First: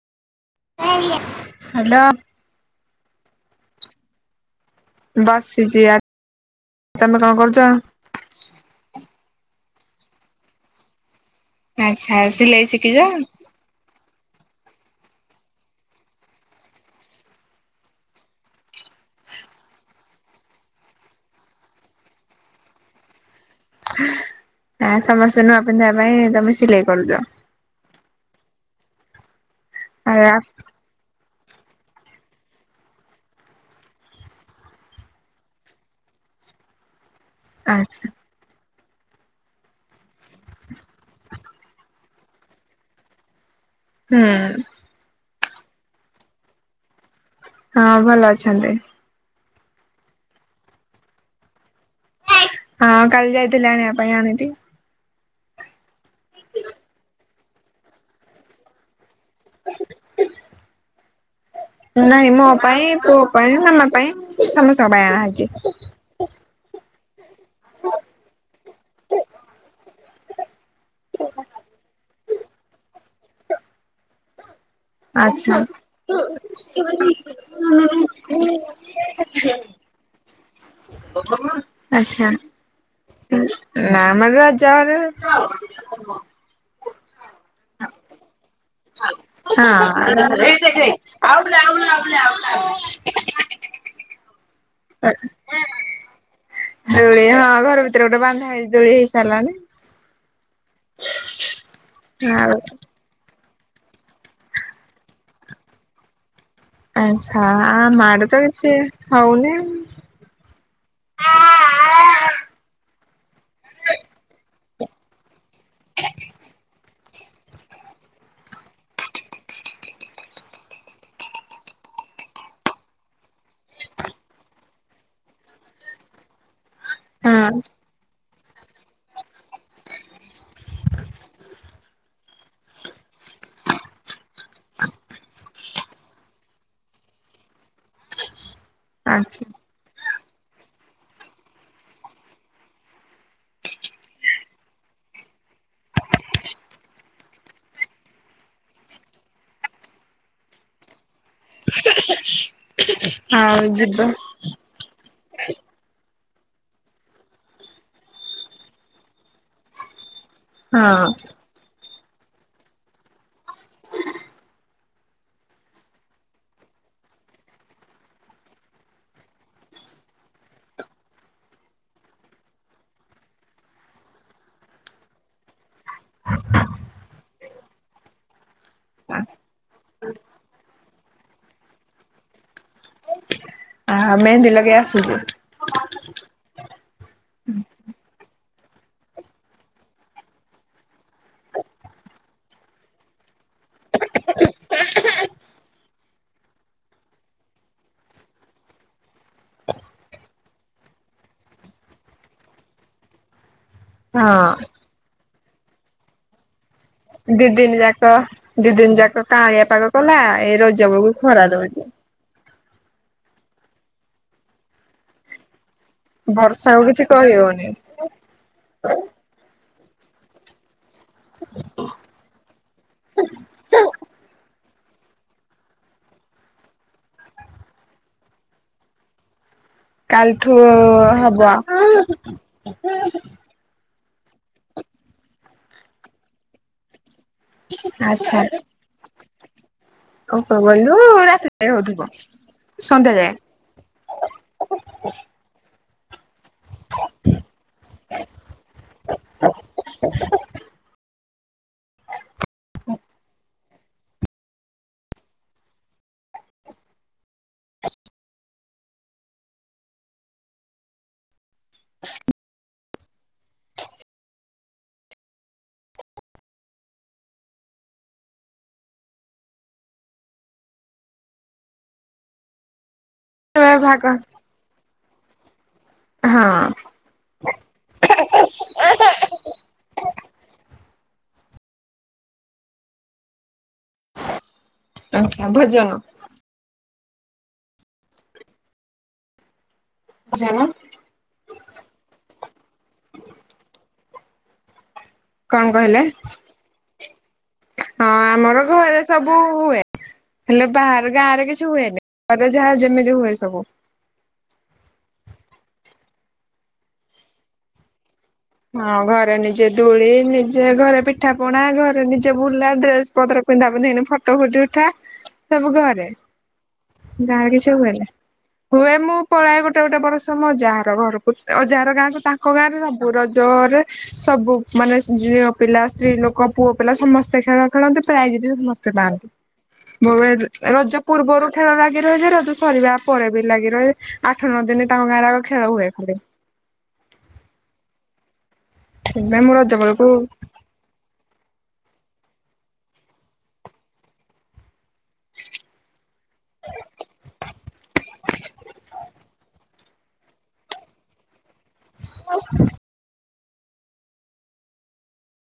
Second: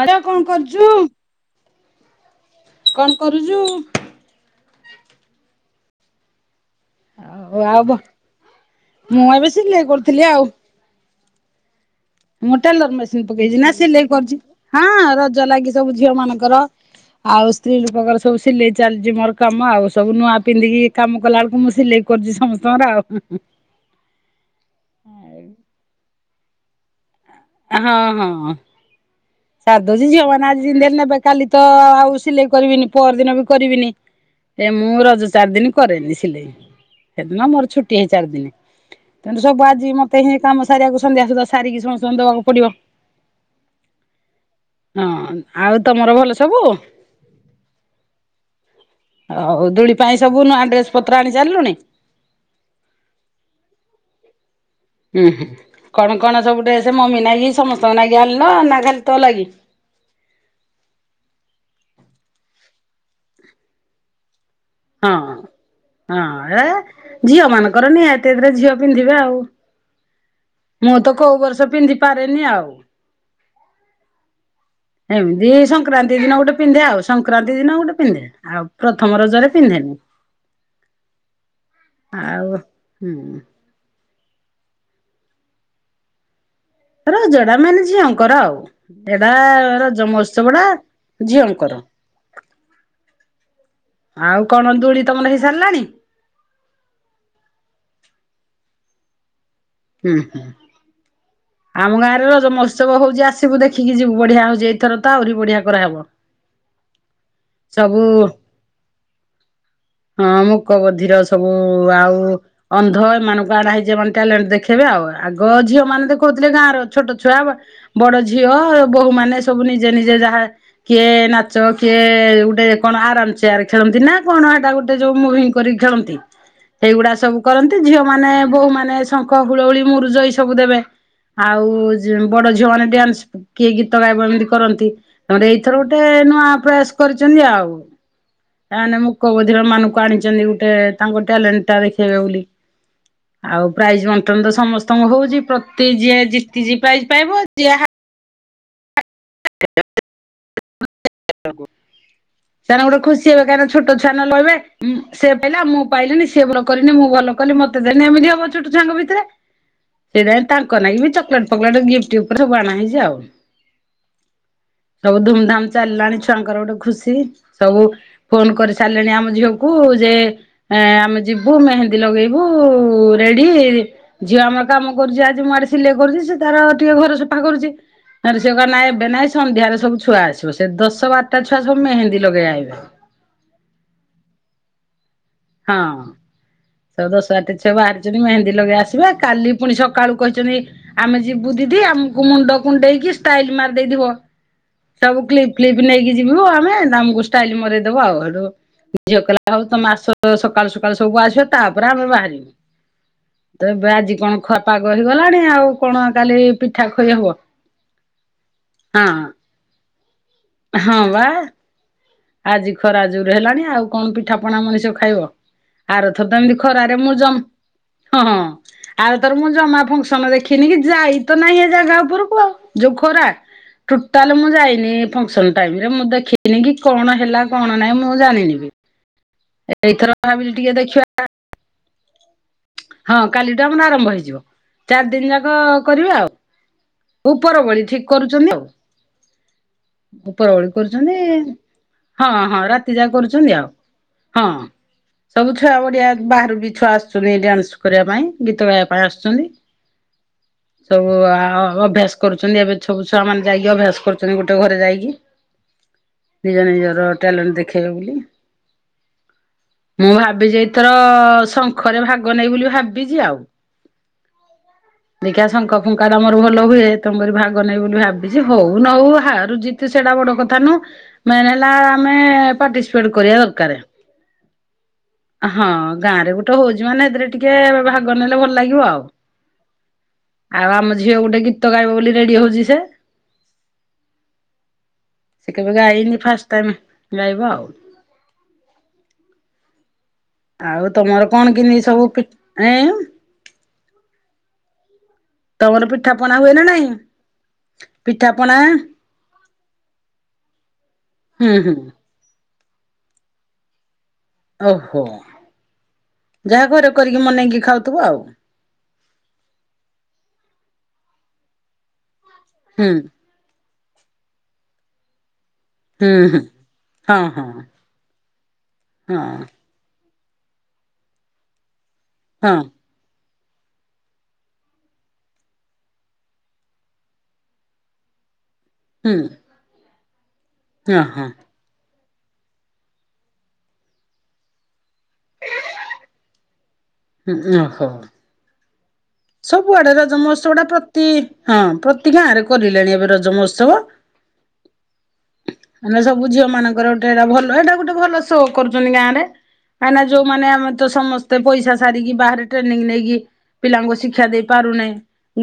ଆର କଣ୍ କରୁଚୁ? ହାଲୋ। କଣ୍ କରୁଚୁ? ବସିଚି ଆ ତମେ କଣ କରୁଛ? ହଉ ଆ ବ୍ ମୁଁ ଏବେ ସିଲେଇ କରୁଥିଲି ଆଉ। ଆଚ୍ଛା। ମୁଁ ସିଲେଇ ଟେଲର୍ ଶିଖିଛ? ମେସିନ୍ ପକେଇଚି ନା ସିଲେଇ କରୁଚି ହଁ ରଜ ଲାଗି ସବୁ ଝିଅ ମାନଙ୍କର ଆଉ ସ୍ତ୍ରୀ ଲୋକଙ୍କର ସବୁ ସିଲେଇ ଚାଲିଚି ମୋର କାମ ଆଉ ସବୁ ନୂଆ ପିନ୍ଧିକି କାମ କଲା ବୁଳୁକୁ ମୁଁ ସିଲେଇ କରଚି ସମସ୍ତଙ୍କର ଆଉ। ଆ ସମସ୍ତେ ନୂଆ ପିନ୍ଧିବା ପାଇଁ ତମେ ସିଲେଇ କରୁଚ। ହଁ- ହଁ -ହଁ ସାର୍ ଦଉଚି ଆ ଝିଅ ମାନେ ଆଜି ପିଲେ ନେବେ କାଲି ତ ଆଉ ସିଲେଇ କରିବିନି ପର୍ ଦିନ ବି କରିବିନି। ଏ ମୁଁ ରଜ ଚାର୍ ଦିନି କରେନି ସିଲେଇ। ସେଦିନ ମୋର ଛୁଟି ଆଚ୍ଛା। ହେଇ ଚାରି ଦିନି ତେଣୁ ସବୁ ଆଜି ମତେ ହିଁ କାମ ସାରିବାକୁ ସନ୍ଧ୍ୟା ସୁଧା ସାରିକି ସମ ଙ୍କୁ ଦବାକୁ ପଡିିବ। ହୁଁ। ହଁ ଆଉ ତମର ଭଲ ସବୁ? ହଁ ଭଲ ଅଛନ୍ତି। ହଉ ଦୁଳି ପାଇଁ ସବୁ ନୂଆ ଡ୍ରେସ୍ ପତ୍ର ଆଣି ସାରିଲୁଣି? ହଁ କାଲି ଯାଇଥିଲି ଆଣିବା ପାଇଁ ଆଣିଲି। ହୁଁ -ହୁଁ କଣ -କଣ ସବୁ ଡ୍ରେସେ ମମି ନାଗି ସମସ୍ତଙ୍କ ନାଗି ଆଣିଲ ନା ଖାଲି ତ ଲାଗି? ନାଇଁ ମୋ ପାଇଁ, ପୁଅ ପାଇଁ, ମାମା ପାଇଁ ସମସ୍ତଙ୍କ ପାଇଁ ହଁ। ଆଣାହେଇଚି। ହଁ ଏ ଝିଅ ମାନଙ୍କର ନିହାତି ଏଥେରେ ଝିଅ ପିନ୍ଧିବେ ଆଉ। ମୁଁ ତ କଉ ବର୍ଷ ପିନ୍ଧି ପାରେନି ଆଉ। ଏମିତି ଆଚ୍ଛା। ସଂକ୍ରାନ୍ତି ଦିନ ଗୋଟେ ପିନ୍ଧେ ଆଉ ସଂକ୍ରାନ୍ତି ଦିନ ଗୋଟେ ପିନ୍ଧେ ଆଉ ପ୍ରଥମ ରଜରେ ପିନ୍ଧେନି। ଆଚ୍ଛା। ଆଉ ହୁଁ। ନା ମ ରଜରେ। ରଜଟା ମାନେ ଝିଅଙ୍କର ଆଉ ଏରା ରଜ ମହୋତ୍ସବ ଟା ଆଉଡ ଆଉ ଆଉ ଆଉ [unintelligible] ଆଉ କଣ ଦୁଳି ତମର ହେଇସାରିଲାଣି? ଦୋଳି ହଁ ଘର ଭିତରେ ଗୋଟେ ବାନ୍ଧା ହେଇ ଦୋଳି ହେଇ ସାଇଲାଣି। ହୁଁ ହୁଁ ଆମ ଗାଁରେ ରଜ ଆଉ ମହୋତ୍ସବ ହଉଛି ଆସ ସିବୁ ଦେଖିକି ଯିବୁ ବଢିଆ ହଉଛି ଏଇଥର ଆହୁରି ବଢିଆ କରାହବ। ଆଛା ଆମ ସବୁ ଆଡେ ତ କିଛି ହଉନି। ହଁ ମୁକ ବଧିର ସବୁ ହଁ ଆଉ ଅନ୍ଧ ଏମାନଙ୍କୁ ଆଣା ହେଇଯି ଏ ମାନେ ଟ୍ୟାଲେଣ୍ଟ ଦେଖ ସେବେ ଆଉ ଆଗ ଝିଅ ମାନେ ତ କହୁଥିଲେ ଗାଁ ର ଛୋଟ ଛୁଆ ବଡ ଝିଅ ବୋହୂ ମାନେ ସବୁ ନିଜେ ନିଜେ ଯାହା। କିଏ ନାଚ କିଏ ଗୋଟେ କଣ ଆରାମ ଚେୟାର ଖେଳନ୍ତି ନା କଣ ଏଟା ଗୋଟେ ଯୋଉ ମୁଭି କରିକି ଖେଳନ୍ତି ସେଇଗୁଡା ସବୁ କରନ୍ତି ଝିଅ ମାନ ବୋହୁ ମାନେ ସ ହୁଳହୁଳି ମୁରୁଜ ଏଇ ସବୁ ଦେବେ ଆଉ ବଡ ଝିଅ ମାନେ ଡ୍ୟାନ୍ସ କିଏ ଗୀତ ଗାଇବ ଏମିତି କରନ୍ତି ତାପରେ ଏଇଥର ଗୋଟେ ନୂଆ ପ୍ରୟାସ କରିଛନ୍ତି ଆଉ। ତାହେନେ ମୁକ ଆଚ୍ଛା ବଧିର ମାନଙ୍କୁ ଆଣିି ଚନ୍ତି ଗୋଟେ ତାଙ୍କ ଟାଲେଣ୍ଟ ଟା ଦେଖେଇବେ ବୋଲି ଆଉ ପ୍ରାଇଜ ମ ସମସ୍ତଙ୍କ ହଉଛି ପ୍ରତି ଯିଏ ଜିତିଜି ପ୍ରାଇଜ ପାଇବ ଯିଏ ହା [inaudible] ସମାନେ ଗୋଟେ ଖୁସି ହେବେ କାହିଁକି ଆଉ ନା ଛୋଟ ଯିବା ଛୁଆ ନ ହେଲେ କହିବେ। ହୁଁ ସେ ପାଇଲା ମୁଁ ପାଇଲିିନି ସେ ଭଲ କରିନି ମୁଁ ଭଲ କଲି ମତେ ଦେନି ଏମିତି ହବ ଛୋଟ ଛୁଆଙ୍କ ଭିତରେ। ସେଇଥିପାଇଁ। ତାଙ୍କ ନାଗି ହଁ ବି ଚକୋଲେଟ ଫକଲେ ଗିଫ୍ଟ ଉପରେ ସବୁ ଆଣ ହେଇଛି ଆଉ ସବୁ ଧୁମ୍। ଧାମ ଚାଲିଲାଣି ଛୁଆଙ୍କର ଗୋଟେ ଖୁସି ସବୁ। ଫୋନ କରି ସାରିଲେଣି ଆମ ଝିଅକୁ ଯେ। ଏ ଆମେ ଯିବୁ ମେହେନ୍ଦୀ ଲଗେଇବୁ ରେଡି। ଝିଅ ଆମର କାମ କରୁଛି ଆଜି ମୁଁ ଆଡେ ସିଲେଇ କରୁଛି ସେ ତାର ଟିକେ ଘର ସଫା କରୁଛି। ଆରେ ସେ କହିଲା ଏବେ ନାଇଁ ସନ୍ଧ୍ୟାରେ ସବୁ ଛୁଆ ଆସିବ ସେ ଦଶ ବାରଟା ଛୁଆ ସବୁ ମେହେନ୍ଦୀ ଲଗେଇ ଆବେ। ଆ ମେହେନ୍ଦୀ ଲଗେଇ ଆସୁଛି। ହଁ। ଦଶ ବାରଟା ଛୁଆ ବାହାରିଛନ୍ତି ମେହେନ୍ଦୀ ଲଗେଇ ଆସିବେ କାଲି ପୁଣି ସକାଳୁ କହିଛନ୍ତି। ଆମେ ଯିବୁ ଦିଦି ଆମକୁ ମୁଣ୍ଡ କୁଣ୍ଡେଇକି ଷ୍ଟାଇଲ ମାରି ଦେଇଥିବ। ସବୁ କ୍ଲିପ ଫ୍ଲିପ୍ ନେଇକି ଯିବୁ ଆମେ ତମକୁ ଷ୍ଟାଇଲ ମରେଇଦବୁ ଆଉ ଆଡୁ। ଝିଅ କହିଲା ହଉ ତମେ ଆସ। ସକାଳୁ ସକାଳୁ ସବୁ ଆସିବ ତାପରେ ଆମେ ବାହାରିବୁ ତ ଏବେ ଆଜି କଣ ହଁ ଖପ ପାଗ କହିହିଗଲାଣି ଆଉ କଣ କାଲି ପିଠା ଖୁ ଦି ଦିନ ଯାକ ଦି ଦିନ ଯାକ କାଳିଆ ପାଗ କଲା ଏଇ ରଜ ହଁ ବା ବେଳକୁ ଖରା ଦଉଛି। ଆଜି ଖରାଜୋରେ ହେଲାଣି ଆଉ କଣ ପିଠାପଣା ମଣିଷ ଖାଇବ। ଆରଥର ଏମିତି ବର୍ଷାକୁ ଖରାରେ କିଛି ମୁଁ କହିହଉନି ଜମା ହଁ ହଁ ଆରଥୋର ମୁଁ ଜମା ଫଙ୍କସନ ଦେଖି ଯାଇ ତ ନାହିଁ ଏ ଜାଗା ଉପରକୁ ଆଉ ଯୋଉ ଖରା ଟୁଟା। ତାଲେ ମୁଁ ଯାଇନି ଫଙ୍କସନ ଟାଇମ ରେ ମୁଁ ଦେଖିନି କି କଣ ହେଲା କଣ ନାହିଁ ମୁଁ ଜାଣିନି ବି। ଏଇଥର ଭାବିଲି କାଲିଠୁ ଟିକେ ଦେଖିବା। [unintelligible] ହଁ କାଲି ଟୁ ଆମର ଆରମ୍ଭ ହେଇଯିବ ଚାରି ଦିନ ଯାକ କରିବେ ଆଉ। ଉପର ବୋଳି ଠିକ ଆଚ୍ଛା। କରୁଛନ୍ତି ଆଉ। ଉପର ବୋଳି ଉପରବେଳୁ କରୁଛନ୍ତି ରାତି ଯାଏ ହଉଥିବ ହଁ ହଁ ରାତି ସନ୍ଧ୍ୟା ଯାକ ଯାଏ କରୁଛନ୍ତି ଆଉ। ହଁ ସବୁ ଛୁଆ ବଢିଆ ବାହାରୁ ବି ଛୁଆ ଆସୁଛନ୍ତି ଡ୍ୟାନ୍ସ କରିବା ପାଇଁ ଗୀତ ଗାଇବା ପାଇଁ ଆସୁଛନ୍ତି। ସବୁ ଅଭ୍ୟାସ କରୁଛନ୍ତି ଏବେ ସବୁ ଛୁଆ ମାନେ। ଯାଇକି ଅଭ୍ୟାସ କରୁଛନ୍ତି ଗୋଟେ ଘରେ ଯାଇକି। ନିଜ ନିଜର ଟ୍ୟାଲେଣ୍ଟ ଦେଖେଇବେ ବୋଲି। ମୁଁ ଭାବିଛି ଏଇଥର ଶଙ୍ଖରେ ଭାଗ ନେଇ ବୋଲି ଭାବିଛି ଆଉ। ଦେଖିଆ ଶଙ୍ଖ ଫୁଙ୍କା ଟାମୋର ଭଲ ହୁଏ ତମରି ଭାଗ ନାହିଁ ବୋଲି ଭାବିଛି ହଉ ନ ହଉ ହାରୁ ଜିତୁ ସେଟା ବଡ କଥା ନୁହଁ। ମେନ୍ ହେଲା ଆମେ ପାଟିସି କରିବା ଏ ଦରକାର ଭାଗ ହଁ ଗାଁ ରେ ହଁ ଗୋଟେ ହଉଛି ମାନେ ଏଥିରେ ଟିକେ ଭାଗ ନେଲେ ଭଲ ଲାଗିବ ଆଉ ଆଉ ଆମ ଝିଅ ଗୋଟେ ଗୀତ ଗାଇବ ବୋଲି ରେଡି ହଉଛି ସେ। ଆଚ୍ଛା ସେ କେବେ ଭୋଜନ ଗାଇନି ଫାଷ୍ଟ ଟାଇମ ଗାଇବ ଆଉ। ଭୋଜନ ଆଉ ତମର କଣ କିିନି ସବୁ ପି ଏଁ କଣ ତମର କହିଲେ ପିଠା ପଣା ହୁଏ ନା ନାଇଁ ହଁ ପିଠା ପଣା ଆମର ଘରେ ସବୁ ହୁଏ ହେଲେ ବାହାର ଗାଁରେ ହୁଁ କିଛି ହୁଁ ହୁଏନି ଘରେ ଯାହା ଯେମିତି ହୁଏ ସବୁ। ଓହୋ ଯାହା ଘରେ କରିକି ମନେଇକି ଖାଉଥିବ ଆଉ। ହଁ ଘରେ ନିଜେ ଧୂଳି ନିଜେ ଘରେ ପିଠା, ପଣା ଘରେ ନିଜେ ବୁଲା ହୁଁ ଡ୍ରେସ ପତ୍ର ପିଦ୍ଧା ପିଦ୍ଧି କିନି ଫଟୋ ଫୁଟି ଉଠା। ସବୁ ଘରେ ହୁଁ ହୁଁ। ହଁ ଗାଁରେ ହଁ କିଛି ହୁଏନି ହୁଏ ମୁଁ ହଁ ପଳାଏ ଗୋଟେ ଗୋଟେ ଗୋଟେ ବର୍ଷ ମୁ ଯାଆର ଘରକୁ ଯାଆର ଗାଁକୁ ତାଙ୍କ ହଁ ଗାଁ ରେ ସବୁ ରଜରେ ସବୁ ମାନେ ଝିଅ ପିଲା, ସ୍ତ୍ରୀ ଲୋକ, ପୁଅ ପିଲା ସମସ୍ତେ ଖେଳ ଖେଳନ୍ତି ପ୍ରାୟ ବି ସମସ୍ତେ ହୁଁ ପାନ୍ତି ରଜ ଅ ହଁ ପୂର୍ବରୁ ଖେଳ ଲାଗି ରହେ ଯେ ରଜ ସରିବା ପରେ ବି ଲାଗି ରହେ ଆଠ, ନଅ ଦିନ ତାଙ୍କ ଗାଁରେ ଆଗ ଖେଳ ହୁଏ ଖେଳେ [unintelligible] ସେଥିପାଇଁ ମୁଁ ସବୁଆଡେ ବେଳକୁ ରଜ ମହୋତ୍ସବ ଟା ପ୍ରତି ହଁ ପ୍ରତି ଗାଁ ରେ କରିଲାଣି ଏବେ ରଜ ମହୋତ୍ସବ। ମାନେ ସବୁ ଝିଅ ମାନଙ୍କର ଗୋଟେ ଏଟା ଭଲ ଏଇଟା ଗୋଟେ ଭଲ ଶୋ କରୁଛନ୍ତି ଗାଁ ରେ। କାହିଁକିନା ଯୋଉମାନେ ଆମେ ତ ସମସ୍ତେ ପଇସା ସାରିକି ବାହାରେ ଟ୍ରେନିଂ ନେଇକି ପିଲାଙ୍କୁ ଶି ଶିକ୍ଷା ଦେଇ ପାରୁନି,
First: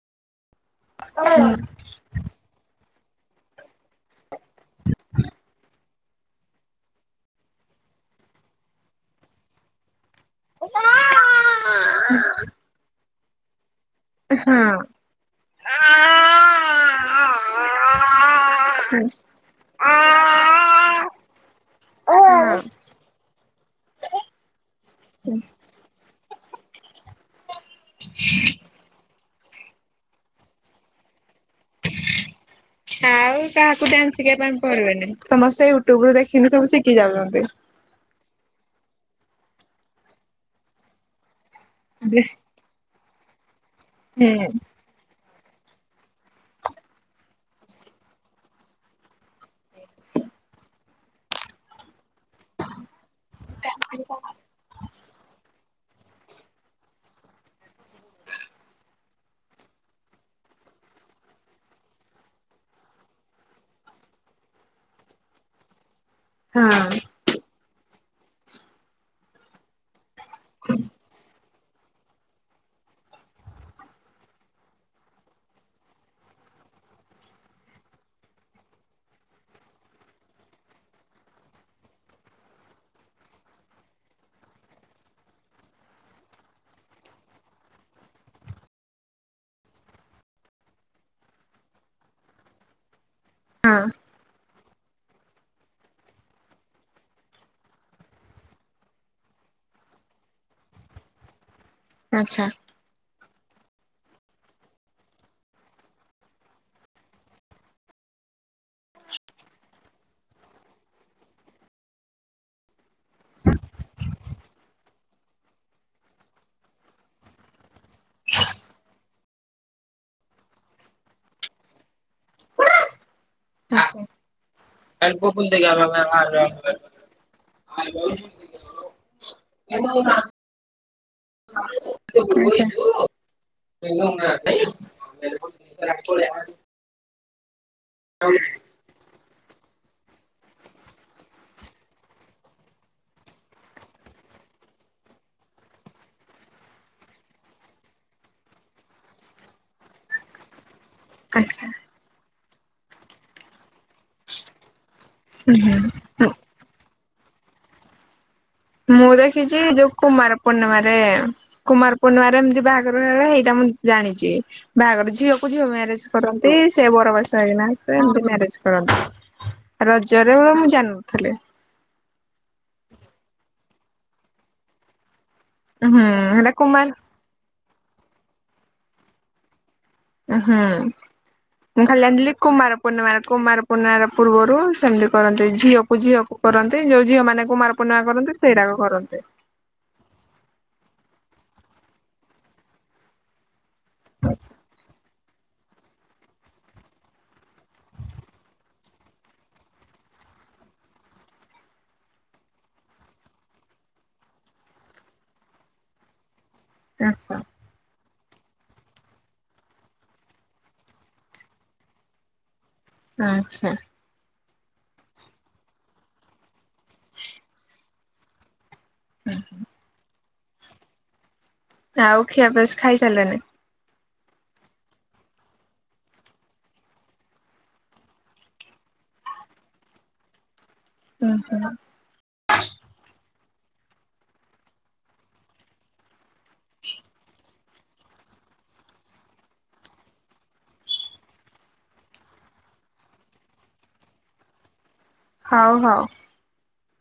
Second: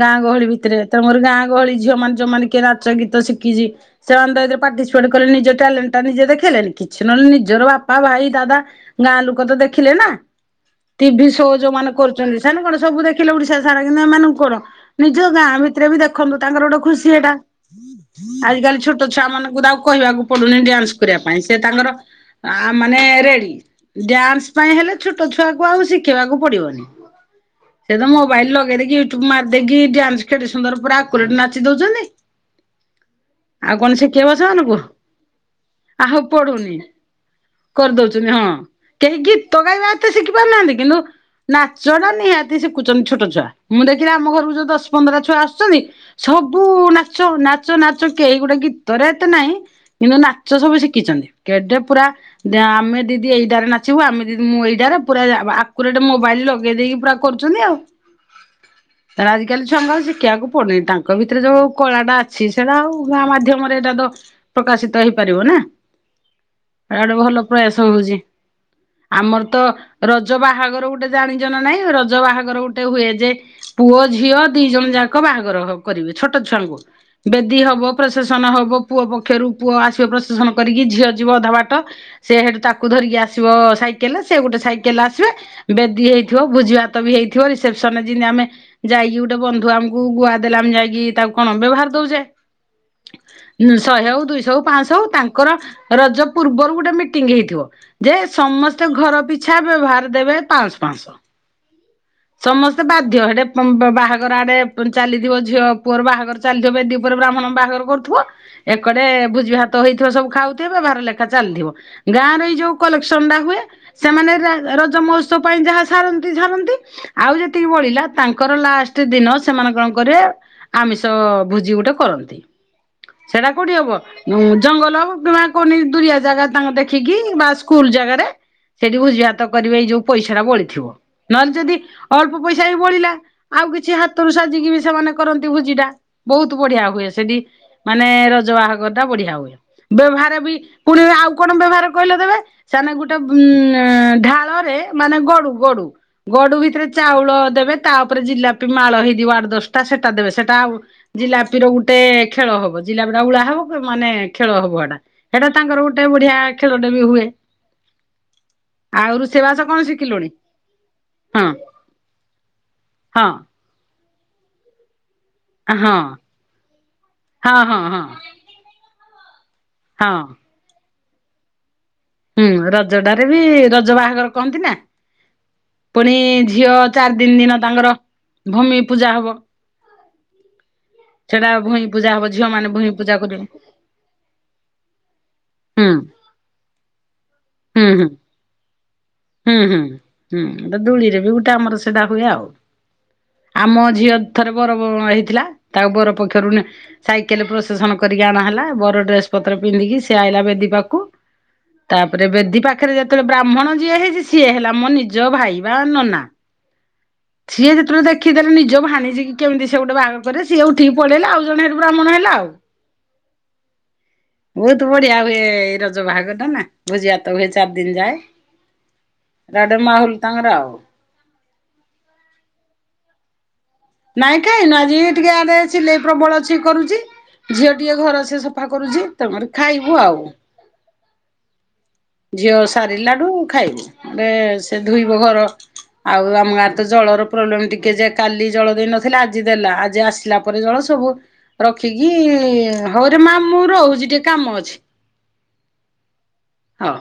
ଗାଁ ଗହଳି ଭିତରେ ତ ମୋର ଗାଁ ଗହଳି ଝିଅ ମାନ ଯୋଉ ମ କି ରା ସେ ଗୀତ ଶିଖିଛି। ସେ [unintelligible] ପାର୍ଟିସିପେଟ କଲେ ନିଜ ଟ୍ୟାଲେଣ୍ଟ ଟା ନିଜେ ଦେ ଖେଲେନି, କିଛି ନହଲେ ନିଜର ବାପା, ଭାଇ, ଦାଦା ଗାଁ ଲୋକ ତ ଦେଖିଲେ ନା, ହଁ। ଟିଭି ସୋ ଯୋଉମାନେ କରୁଛନ୍ତି ସେମାନେ କଣ [unintelligible] ସବୁ ଦେଖିଲେ। ଉ ସାରା [unintelligible] ଏମାନଙ୍କୁ କଣ ନିଜ ଗାଁ ଭିତରେ ବି ଦେଖନ୍ତୁ ତାଙ୍କର ଗୋଟେ ଖୁସି ଏଟା। ଆଜିକାଲି ଛୋଟ ଛୁଆ ମାନଙ୍କୁ ତ ଆଉ କହିବାକୁ ପଡୁନି ଡ୍ୟାନ୍ସ କରିବା ପାଇଁ। ସେ ତାଙ୍କର ଆଉ ଆ ମାନେ ରେଡି। ଡ୍ୟାନ୍ସ ପାଇଁ ହେଲେ ଛୋଟ ଛୁଆକୁ ଆଉ ଶିଖେଇବାକୁ ପଡିବନି। ସେ ତ ମୋ ମାରଦକି ଡ୍ୟାନ୍ସ କେତେ ସୁନ୍ଦର ପୁର ଆକୁରେଟ ନାଚି ଦୋଉଛନ୍ତି। [inaudible] ଆଉ କାହାକୁ ଡ୍ୟାନ୍ସ ଶିଖେଇବ ଶିଖିବା ପାଇଁ ସେମାନଙ୍କୁ ପଡିବେନି, ସମସ୍ତେ ୟୁଟ୍ୟୁବ ରୁ ଆଉ ଦେଖିନି ସବୁ ପଡୁନି। ଶିଖି ଯାଉଛନ୍ତି। କରିଦଉଛନ୍ତି ହଁ କେହି ଗୀତ ଗାଇବା ଏତେ ଶିଖି ପାରୁନାହାନ୍ତି। କିନ୍ତୁ, ନାଚଟା ହୁଁ ନିହାତି ଶିଖୁଛନ୍ତି ଛୋଟ ଛୁଆ, ମୁଁ ଦେଖିଲି ଆମ ଘରକୁ ଯୋଉ ଦଶ ପନ୍ଦର ଛୁଆ ଆସୁଛନ୍ତି ସବୁ ନା ନାଚ ନାଚ ନାଚ କେ ଗୁଟାକ କି [unintelligible] ଏତେ ନାହିଁ କିନ୍ତୁ ନାଚ ସବୁ ଶିଖିଛନ୍ତି, କେ ପୁରା ଆମେ ଦିଦି ଏଇଟାରେ ନାଚିବୁ, ଆମେ ଦିଦି ମୁଁ ଏଇଟାରେ, ପୁରା ଆଗରୁରେଟେ ମୋବାଇଲ ଲଗେଇ ଦେଇକି ପୁରା କରୁଛନ୍ତି। [inaudible] ତାର ଆଜିକାଲି ଛୁଆଙ୍କୁ ଆଉ ଶିଖିବାକୁ ପଡୁନି, ତାଙ୍କ ଭିତରେ ଯୋଉ କଳାଟା ଅଛି ସେଇଟା ଆଉ ଗାଁ ମାଧ୍ୟମରେ ଏଇଟା ତ ପ୍ରକାଶିତ ହେଇପାରିବ ନା। ହଁ। ଭଲ ପ୍ରୟାସ ହୋଉଚି, ଆମର ତ ରଜ ବାହାଘର ଗୋଟେ ଜାଣି ନାଇଁ ରଜ ବାହାଘର ଗୋଟେ ଗୋଟେ ହୁଏ ଯେ ପୁଅ ଝିଅ ଦି ଜଣ ଯାକ ବାହାଘର କରିବେ ଛୋଟ ଛୁଆଙ୍କୁ। ବେଦୀ ହବ ପ୍ରଶାସନ ହବ ପୁଅ ପକ୍ଷରୁ ପୁଅ ଆସିବ ପ୍ରଶାସନ କରିକି, ଝିଅ ଯିବ ଅଧା ବାଟ। ସେ ହେଠୁ ତାକୁ ଧରିକି ଆସିବ ସାଇକେଲରେ, ସେ ଗୋଟେ ସାଇକେଲ ଆସିବେ। ବେଦୀ ହେଇଥିବ, ଭୋଜି ଭାତ ବି ହେଇଥିବ ରିସେପସନ ଜେମିତି ଆମେ ଯାଇକି ଗୋଟେ ବନ୍ଧୁ ଆମକୁ ଗୁଆ ଦେଲା ଆ ଯାଇକି ତାକୁ କଣ ବ୍ୟବହାର ଦୋଉଚେ। ହଁ ଶହେ ହୋଉ, ଦୁଇଶ ହୋଉ, ପାଞ୍ଚଶହ ହ ତାଙ୍କ ରଜ ପୂର୍ବରୁ ଗୋଟେ ମିଟିଂ ହେଇଥିବ। ଯେ ସମସ୍ତେ ଘର ପିଛା ବ୍ୟବହାର ଦେବେ ପାଆଁସ ପାଆଁସ। ଆଚ୍ଛା ସମ ତେ ବାଧ୍ୟ ହେଟେ ବାହାଘର ଆଡେ ଚାଲିଥିବ ଝିଅ ପୁଅର ବାହାଘର ଚାଲିଥିବ ବେଦୀ ଉପରେ ବ୍ରାହ୍ମଣ ବାହାଘର କରୁଥିବ ଏକଡେ ଭୋଜି ଭାତ ହେଇଥିବ ସବୁ ଖାଉଥିବେ, ଭାର ଲେଖା ଚାଲିଥିବ। ଗାଁରେ ଏଇ ଯୋଉ କଲେକ୍ସନ ଟା ହୁଏ ସେମାନେ ରା ରଜ ମହୋତ୍ସବ ପାଇଁ ଯାହା ସାରନ୍ତି ସାରନ୍ତି। ଆଉ ଯେତିକି ବଳିଲା ତାଙ୍କର ଲାଷ୍ଟ ଦିନ ସେମାନେ କଣ କରନ୍ତିନା ଆମିଷ ଭୋଜି ଗୋଟେ କରନ୍ତି। ସେଇଟା କୋଉଟି ଉଁ ହବ ଆଚ୍ଛା ଜଙ୍ଗଲ କିମ୍ବା କୌନି ଦୁରିଆ ଜାଗା ତାଙ୍କ ଦେଖିକି ବାସ କୁଲ ଜାଗାରେ ସେଠି ଭୋଜି ଭାତ କରିବେ ଏଇ ଯୋଉ ପଇସା ଟା ବଳିଥିବ, ନହେଲେ ଯ ଅଳ୍ପ ପଇସା ବି ଆଚ୍ଛା ବଳିଲା ଆଉ କିଛି ହାତରୁ ସାଜିକି ବି ସେମାନେ କରନ୍ତି ଭୋଜିଟା, ବୋହୁତୁ ବ ବଢିଆ ହୁଏ ସେଠି ମାନେ ରଜ ବାହାଘର ଟା ବଢିଆ ହୁଏ। ବ୍ୟବହାର ବି ପୁଣି ଆଉ କଣ ବ୍ୟବହାର କହି ଦେବେ ସେଆନେ ଗୋଟେ ଉଁ ଢାଳରେ ମାନେ ଗଡୁ ଗଡୁ ଗଡୁ ଭି ଥିରେ ଚାଉଳ ଦେବେ ତାପରେ ଜିଲାପି ମାଳ ହେଇଯିବ ଆଡ ଦଶଟା ସେଟା ଦେବେ, ସେଟା ଆଉ ଜିଲାପିର ଗୋଟେ ଖେଳ ହବ ଜିଲାପି ଟା ଉଳା ହବ। ମାନେ ଖେଳ ହବ ଏଟା ଏଟା ତାଙ୍କର ଗୋଟେ ଆଚ୍ଛା। ବଢିଆ ଖେଳଟେ ବି ହୁଏ। ମୁଁ ଆଉ ଦେଖିଚି ରୋଷେଇବାସ କଣ ଯୋଉ ଶିଖିଲୁଣି? କୁମାର ପୂର୍ଣ୍ଣିମାରେ ହଁ କୁମାର ପୂର୍ଣ୍ଣିମାରେ ଏମିତି ବାହାଘର ହଁ ବେଳେ ହେଇଟା ମୁଁ ଜାଣିଚି, ବାହାଘର ଝିଅ କୁ ଝିଅ ହଁ ମ୍ୟାରେଜ କରନ୍ତି ସେ ବରବେସ ହଁ ହେଇକିନା ହଁ ସେ ହଁ ଏମତି ମ୍ୟାରେଜ କରନ୍ତି। ହଁ। ରଜରେ ହୁଏ ମୁଁ ଜାଣିନଥିଲି। ହୁଁ ରଜଟାରେ ବି ରଜ ବାହାଘର କହନ୍ତି ନା ହୁଁ ପୁଣି ହେଟା ଝିଅ କୁମାର ଚାର ଦିନି ତାଙ୍କର ଭୂମି ପୂଜା ହବ। ହୁଁ। ସେଟା ମୁଁ ଭୂଇଁ ଖାଲି ପୂଜା ହବ ଜାଣିଥିଲି ଝିଅ ମାନେ କୁମାର ଭୂଇଁ ପୂଜା ପୂର୍ଣିମାରେ କରିବେ କୁମାର ପୂର୍ଣ୍ଣିମାର ପୂର୍ବରୁ ସେମିତି କରନ୍ତି ହୁଁ ଝିଅକୁ ଝିଅକୁ କରନ୍ତି ଯୋଉ ଝିଅ ମାନେ କୁମାର ହୁଁ ପୂର୍ଣ୍ଣିମା ହୁଁ। କରନ୍ତି ସେଇରାକ କରନ୍ତି। ହୁଁ ହୁଁ ହୁଁ ଦୂଳିରେ ବି ଗୋଟେ ଆମର ସେଟା ହୁଏ ଆଉ ଆମ ଝୀ ଝିଅ ଥରେ ବର ବ ହେଇଥିଲା ତାକୁ ବର ପକ୍ଷରୁ ନେ ସାଇକେଲ ପ୍ରଶେସଣ କରିକି ଅଣା ହେଲା ବର ଡ୍ରେସ ପତ୍ର ପିନ୍ଧିକି ସିଏ ଆଇଲା ବେଦୀପାକୁ। ତାପରେ ବେଦି ପାଖରେ ଯେତେବେଳେ ବ୍ରାହ୍ମଣ ଯିଏ ହେଇଛି ସିଏ ହେଲା ମୋ ନିଜ ଭାଇ ବା ନନା। ଆଚ୍ଛା। ସିଏ ଯେତେବେଳେ ଦେଖି ଦେଲେ ନିଜ ଭାଣିିିଜି କି କେମିତି ସେ ଗୋଟେ ବା ଘର କରେଇବ ସିଏ ଉଠିକି ପଳେଇଲା ଆଉ ଜଣେ ସେଠୁ ବ୍ରାହ୍ମଣ ଆଇଲା। ଆଚ୍ଛା। ବହୁତ ବଢିଆ ହୁଏ ଏ ରଜ ବାହାଘର। ନା ଭୋଜିଭାତ ହୁଏ ଚାରି ଦିନ ଯାଏ ଏଟା ଗୋଟେ ମାହୁଲ ତାଙ୍କର ଆଉ ଆଉ ଖିଆ ପିଆ ଖାଇସାରିଲେଣି? ନାଇଁ କାଇଁନୁ ଆଜି ଟିକେ ଇଆଡେ ସିଲେଇ ପ୍ରବଳ ଅଛି କରୁଚି। ଝିଅ ଟିକେ ଘର ସେ ସଫା କରୁଚି ତାପରେ ଖାଇବୁ ଆଉ ଝିଅ ସାରିଲାରୁ ଖାଇବୁ। ଏବେ ସେ ଧୋଇବ ଘର ଆଉ ଆମ ଗାଁରେ ତ ଜଳର ପ୍ରୋବ୍ଲେମ ଟିକେ ଯେ କାଲି ଜଳ ଦେଇ ନଥିଲା ଆଜି ଦେଲା ଆଜି ଆସିଲା ପରେ ଜଳ ସବୁ ରଖିକି ହଉରେ ମା ମୁଁ ରହୁଚି ଟିକେ କାମ ଅଛି। ହଉ ହଉ। ହଉ।